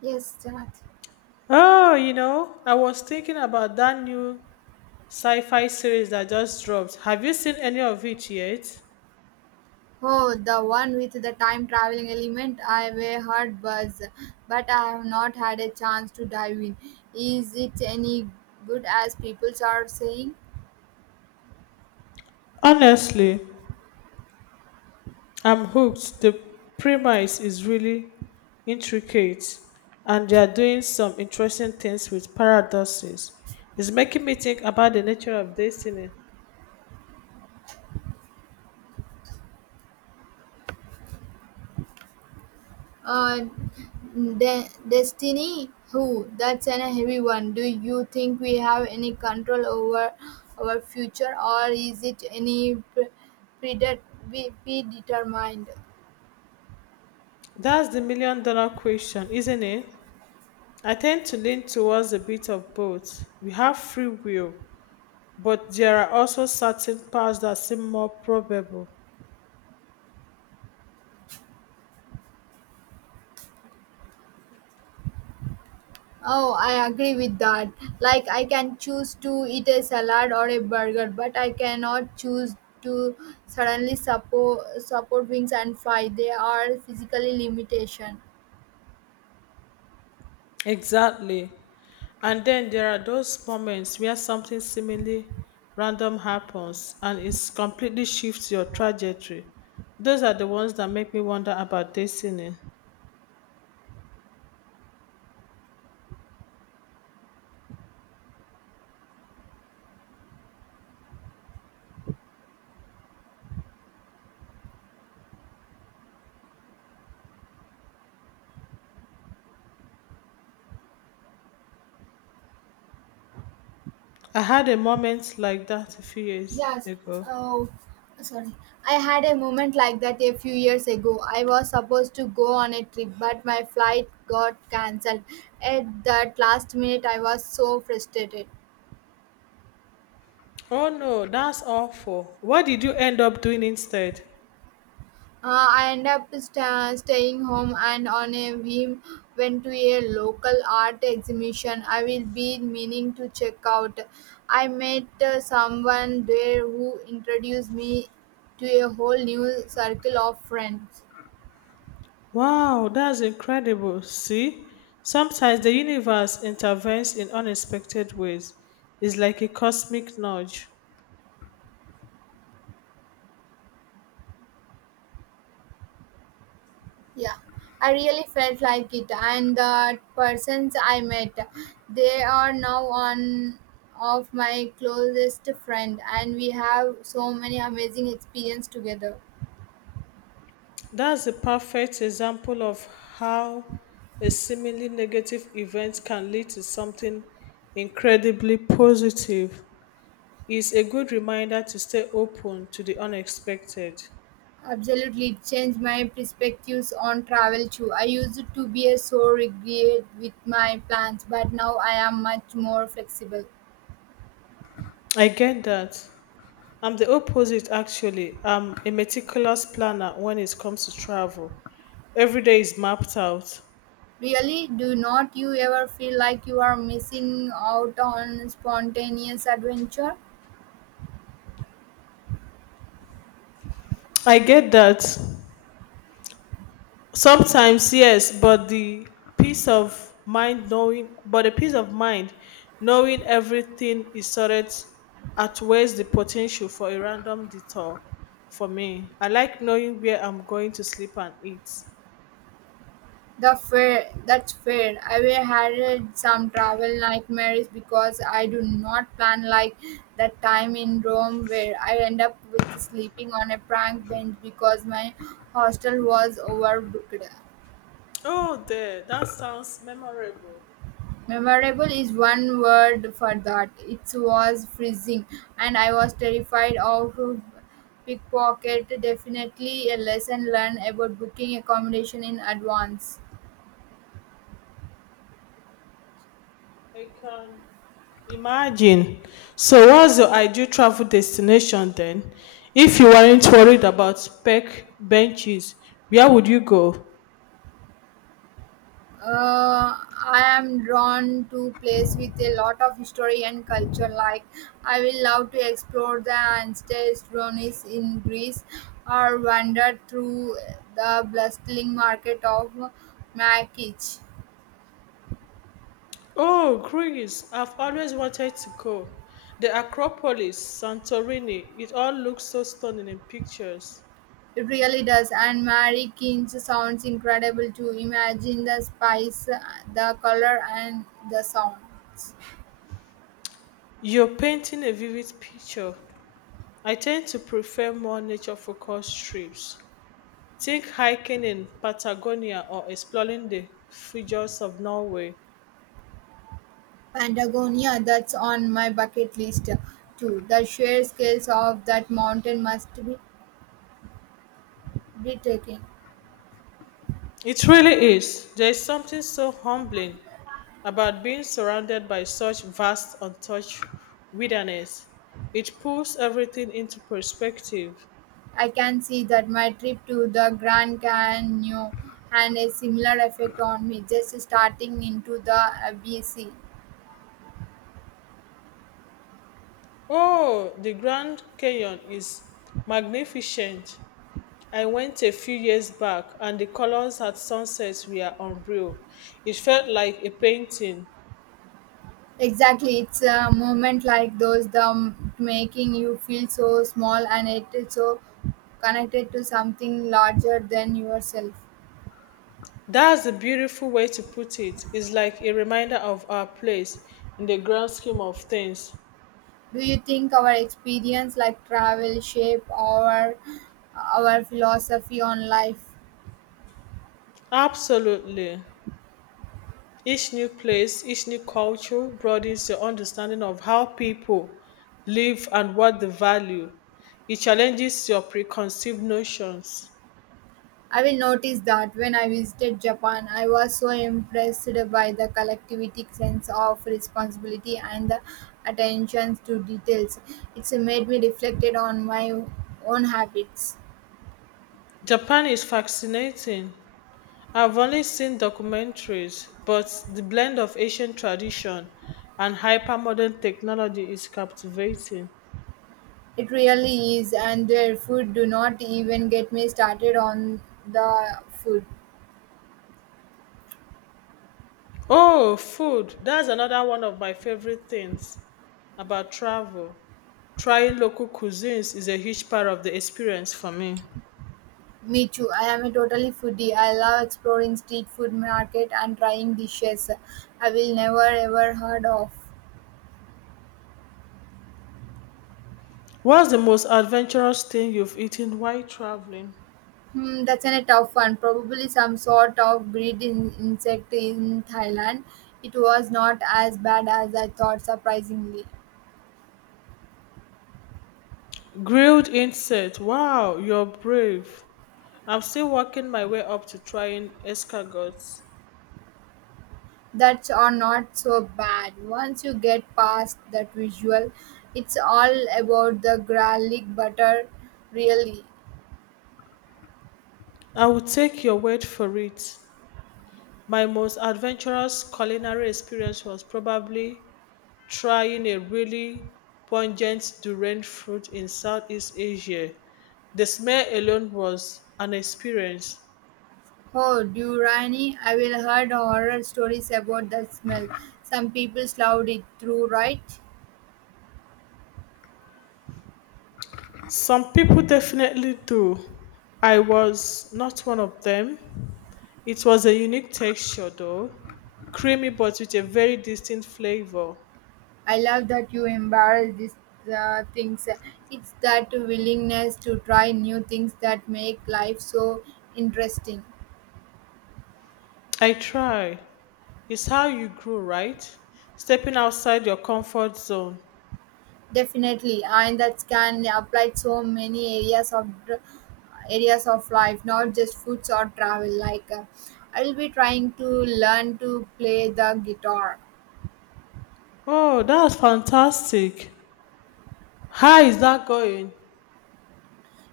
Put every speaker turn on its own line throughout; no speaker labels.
Yes, that.
Oh, you know, I was thinking about that new sci-fi series that just dropped. Have you seen any of it yet?
Oh, the one with the time traveling element. I've heard buzz, but I have not had a chance to dive in. Is it any good as people are saying?
Honestly, I'm hooked. The premise is really intricate and they are doing some interesting things with paradoxes. It's making me think about the nature of destiny.
Uh, Destiny? Who? That's an heavy one. Do you think we have any control over our future, or is it any predet- predetermined?
That's the million dollar question, isn't it? I tend to lean towards a bit of both. We have free will, but there are also certain paths that seem more probable.
Oh, I agree with that. Like, I can choose to eat a salad or a burger, but I cannot choose to suddenly support wings and fry. They are physically limitation.
Exactly. And then there are those moments where something seemingly random happens and it completely shifts your trajectory. Those are the ones that make me wonder about destiny. I had a moment like that a few years
Yes.
ago.
Oh, sorry. I had a moment like that a few years ago. I was supposed to go on a trip, but my flight got cancelled. At that last minute, I was so frustrated.
Oh no, that's awful. What did you end up doing instead?
I end up staying home and on a whim went to a local art exhibition I will be meaning to check out. I met someone there who introduced me to a whole new circle of friends.
Wow, that's incredible. See, sometimes the universe intervenes in unexpected ways. It's like a cosmic nudge.
Yeah, I really felt like it, and the persons I met, they are now one of my closest friend, and we have so many amazing experience together.
That's a perfect example of how a seemingly negative event can lead to something incredibly positive. It's a good reminder to stay open to the unexpected.
Absolutely, it changed my perspectives on travel too. I used to be so rigid with my plans, but now I am much more flexible.
I get that. I'm the opposite, actually. I'm a meticulous planner when it comes to travel. Every day is mapped out.
Really, do not you ever feel like you are missing out on spontaneous adventure?
I get that. Sometimes, yes, but the peace of mind knowing, but the peace of mind knowing everything is sorted outweighs the potential for a random detour for me. I like knowing where I'm going to sleep and eat.
The fair, that's fair. I will had some travel nightmares because I do not plan like that time in Rome where I end up with sleeping on a prank bench because my hostel was overbooked.
Oh, there. That sounds memorable.
Memorable is one word for that. It was freezing, and I was terrified of pickpocket. Definitely a lesson learned about booking accommodation in advance.
I can imagine. So, what's your ideal travel destination then? If you weren't worried about park benches, where would you go?
Uh, I am drawn to place with a lot of history and culture. Like I will love to explore the ancient ruins in Greece, or wander through the bustling market of Makich.
Oh, Greece. I've always wanted to go. The Acropolis, Santorini, it all looks so stunning in pictures.
It really does, and Mary King's sounds incredible too. Imagine the spice, the color, and the sounds.
You're painting a vivid picture. I tend to prefer more nature focused trips. Think hiking in Patagonia or exploring the fjords of Norway.
Patagonia, that's on my bucket list too. The sheer scales of that mountain must be breathtaking.
It really is. There is something so humbling about being surrounded by such vast, untouched wilderness. It pulls everything into perspective.
I can see that my trip to the Grand Canyon had a similar effect on me, just starting into the ABC.
Oh, the Grand Canyon is magnificent. I went a few years back, and the colors at sunset were unreal. It felt like a painting.
Exactly, it's a moment like those the making you feel so small and it is so connected to something larger than yourself.
That's a beautiful way to put it. It's like a reminder of our place in the grand scheme of things.
Do you think our experience like travel shape our philosophy on life?
Absolutely. Each new place, each new culture broadens your understanding of how people live and what they value. It challenges your preconceived notions.
I will notice that when I visited Japan, I was so impressed by the collectivity sense of responsibility and the attention to details. It's made me reflected on my own habits.
Japan is fascinating. I've only seen documentaries, but the blend of ancient tradition and hypermodern technology is captivating.
It really is, and their food do not even get me started on the food.
Oh, food. That's another one of my favorite things about travel. Trying local cuisines is a huge part of the experience for me.
Me too. I am a totally foodie. I love exploring street food market and trying dishes I will never ever heard of.
What's the most adventurous thing you've eaten while traveling?
Hmm, a tough one. Probably some sort of breed in, insect in Thailand. It was not as bad as I thought, surprisingly.
Grilled insect. Wow, you're brave. I'm still working my way up to trying escargots.
That's are not so bad. Once you get past that visual, it's all about the garlic butter, really.
I will take your word for it. My most adventurous culinary experience was probably trying a really pungent durian fruit in Southeast Asia. The smell alone was an experience.
Oh, Durani, I will heard horror stories about the smell. Some people slowed it through, right?
Some people definitely do. I was not one of them. It was a unique texture though, creamy but with a very distinct flavor.
I love that you embrace these things. It's that willingness to try new things that make life so interesting.
I try. It's how you grow, right? Stepping outside your comfort zone.
Definitely, and that can apply to so many areas of areas of life, not just foods or travel. Like I'll be trying to learn to play the guitar.
Oh, that's fantastic. How is that going?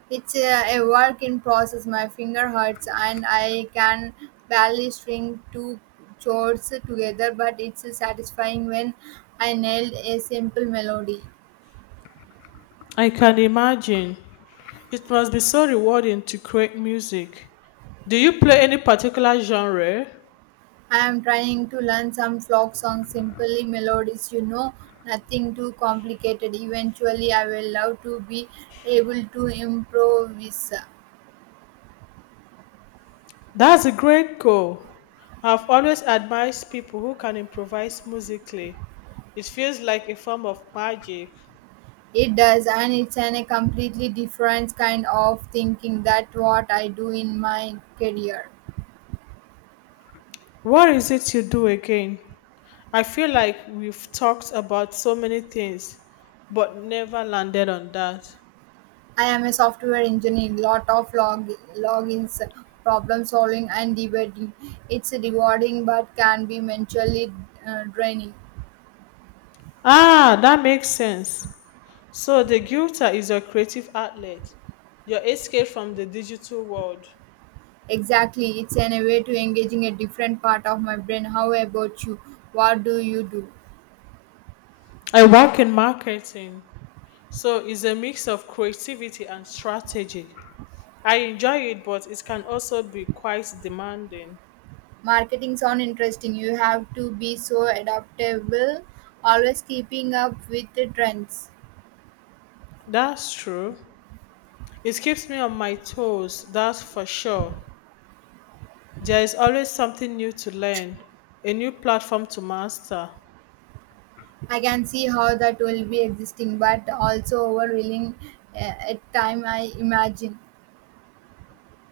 A work in process. My finger hurts, and I can barely string two chords together. But it's satisfying when I nailed a simple melody.
I can imagine. It must be so rewarding to create music. Do you play any particular genre?
I am trying to learn some folk songs, simply melodies, you know, nothing too complicated. Eventually, I will love to be able to improvise.
That's a great goal. I've always admired people who can improvise musically. It feels like a form of magic.
It does, and a completely different kind of thinking that what I do in my career.
What is it you do again? I feel like we've talked about so many things, but never landed on that.
I am a software engineer, lot of logins, problem solving, and debating. It's rewarding but can be mentally draining.
Ah, that makes sense. So the guitar is your creative outlet, your escape from the digital world.
Exactly, a way to engaging a different part of my brain. How about you? What do you do?
I work in marketing, so it's a mix of creativity and strategy. I enjoy it, but it can also be quite demanding.
Marketing sound interesting. You have to be so adaptable, always keeping up with the trends.
That's true. It keeps me on my toes, that's for sure. There is always something new to learn, a new platform to master.
I can see how that will be existing, but also overwhelming at time. I imagine.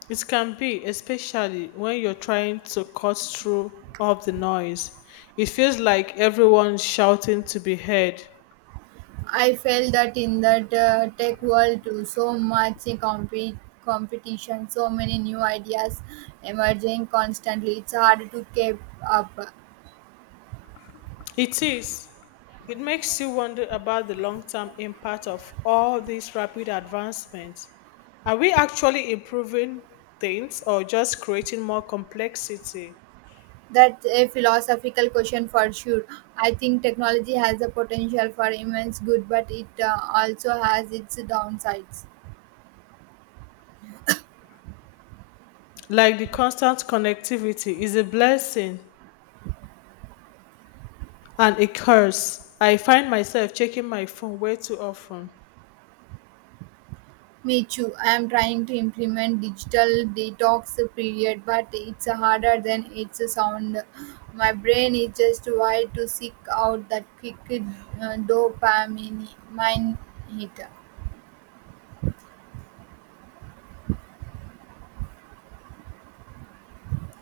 It can be, especially when you're trying to cut through all of the noise. It feels like everyone's shouting to be heard.
I felt that in that tech world too, so much compete competition, so many new ideas emerging constantly. It's hard to keep up.
It is. It makes you wonder about the long term impact of all these rapid advancements. Are we actually improving things or just creating more complexity?
That's a philosophical question for sure. I think technology has the potential for immense good, but it also has its downsides.
Like the constant connectivity is a blessing and a curse. I find myself checking my phone way too often.
Me too. I am trying to implement digital detox period, but it's harder than it's sound. My brain is just wired to seek out that quick dopamine mine hit.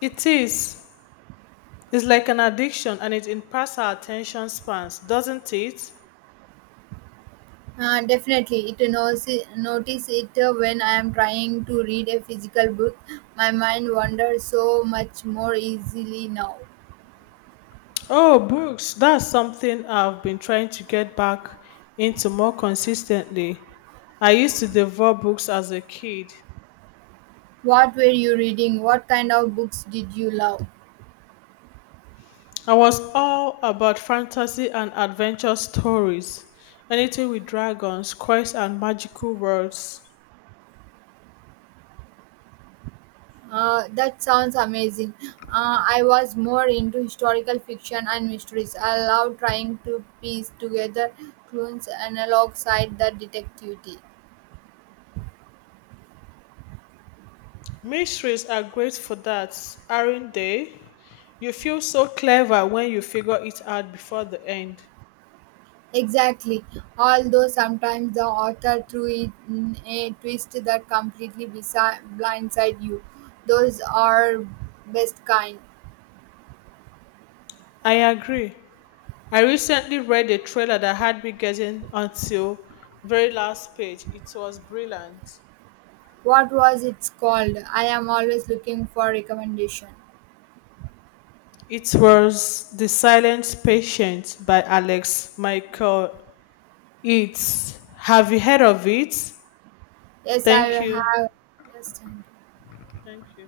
It is. It's like an addiction and it impacts our attention spans, doesn't it?
Definitely, it knows notice it when I am trying to read a physical book. My mind wanders so much more easily now.
Oh, books. That's something I've been trying to get back into more consistently. I used to devour books as a kid.
What were you reading? What kind of books did you love?
I was all about fantasy and adventure stories, anything with dragons, quests, and magical worlds.
That sounds amazing. I was more into historical fiction and mysteries. I love trying to piece together clues and alongside the detective.
Mysteries are great for that, aren't they? You feel so clever when you figure it out before the end.
Exactly. Although sometimes the author threw it in a twist that completely blindsides you. Those are best kind.
I agree. I recently read a trailer that had me getting until very last page. It was brilliant.
What was it called? I am always looking for recommendation.
It was The Silent Patient by Alex Michael. It's, have you heard of it?
Yes, I
Thank you.
have. Yes,
Thank you.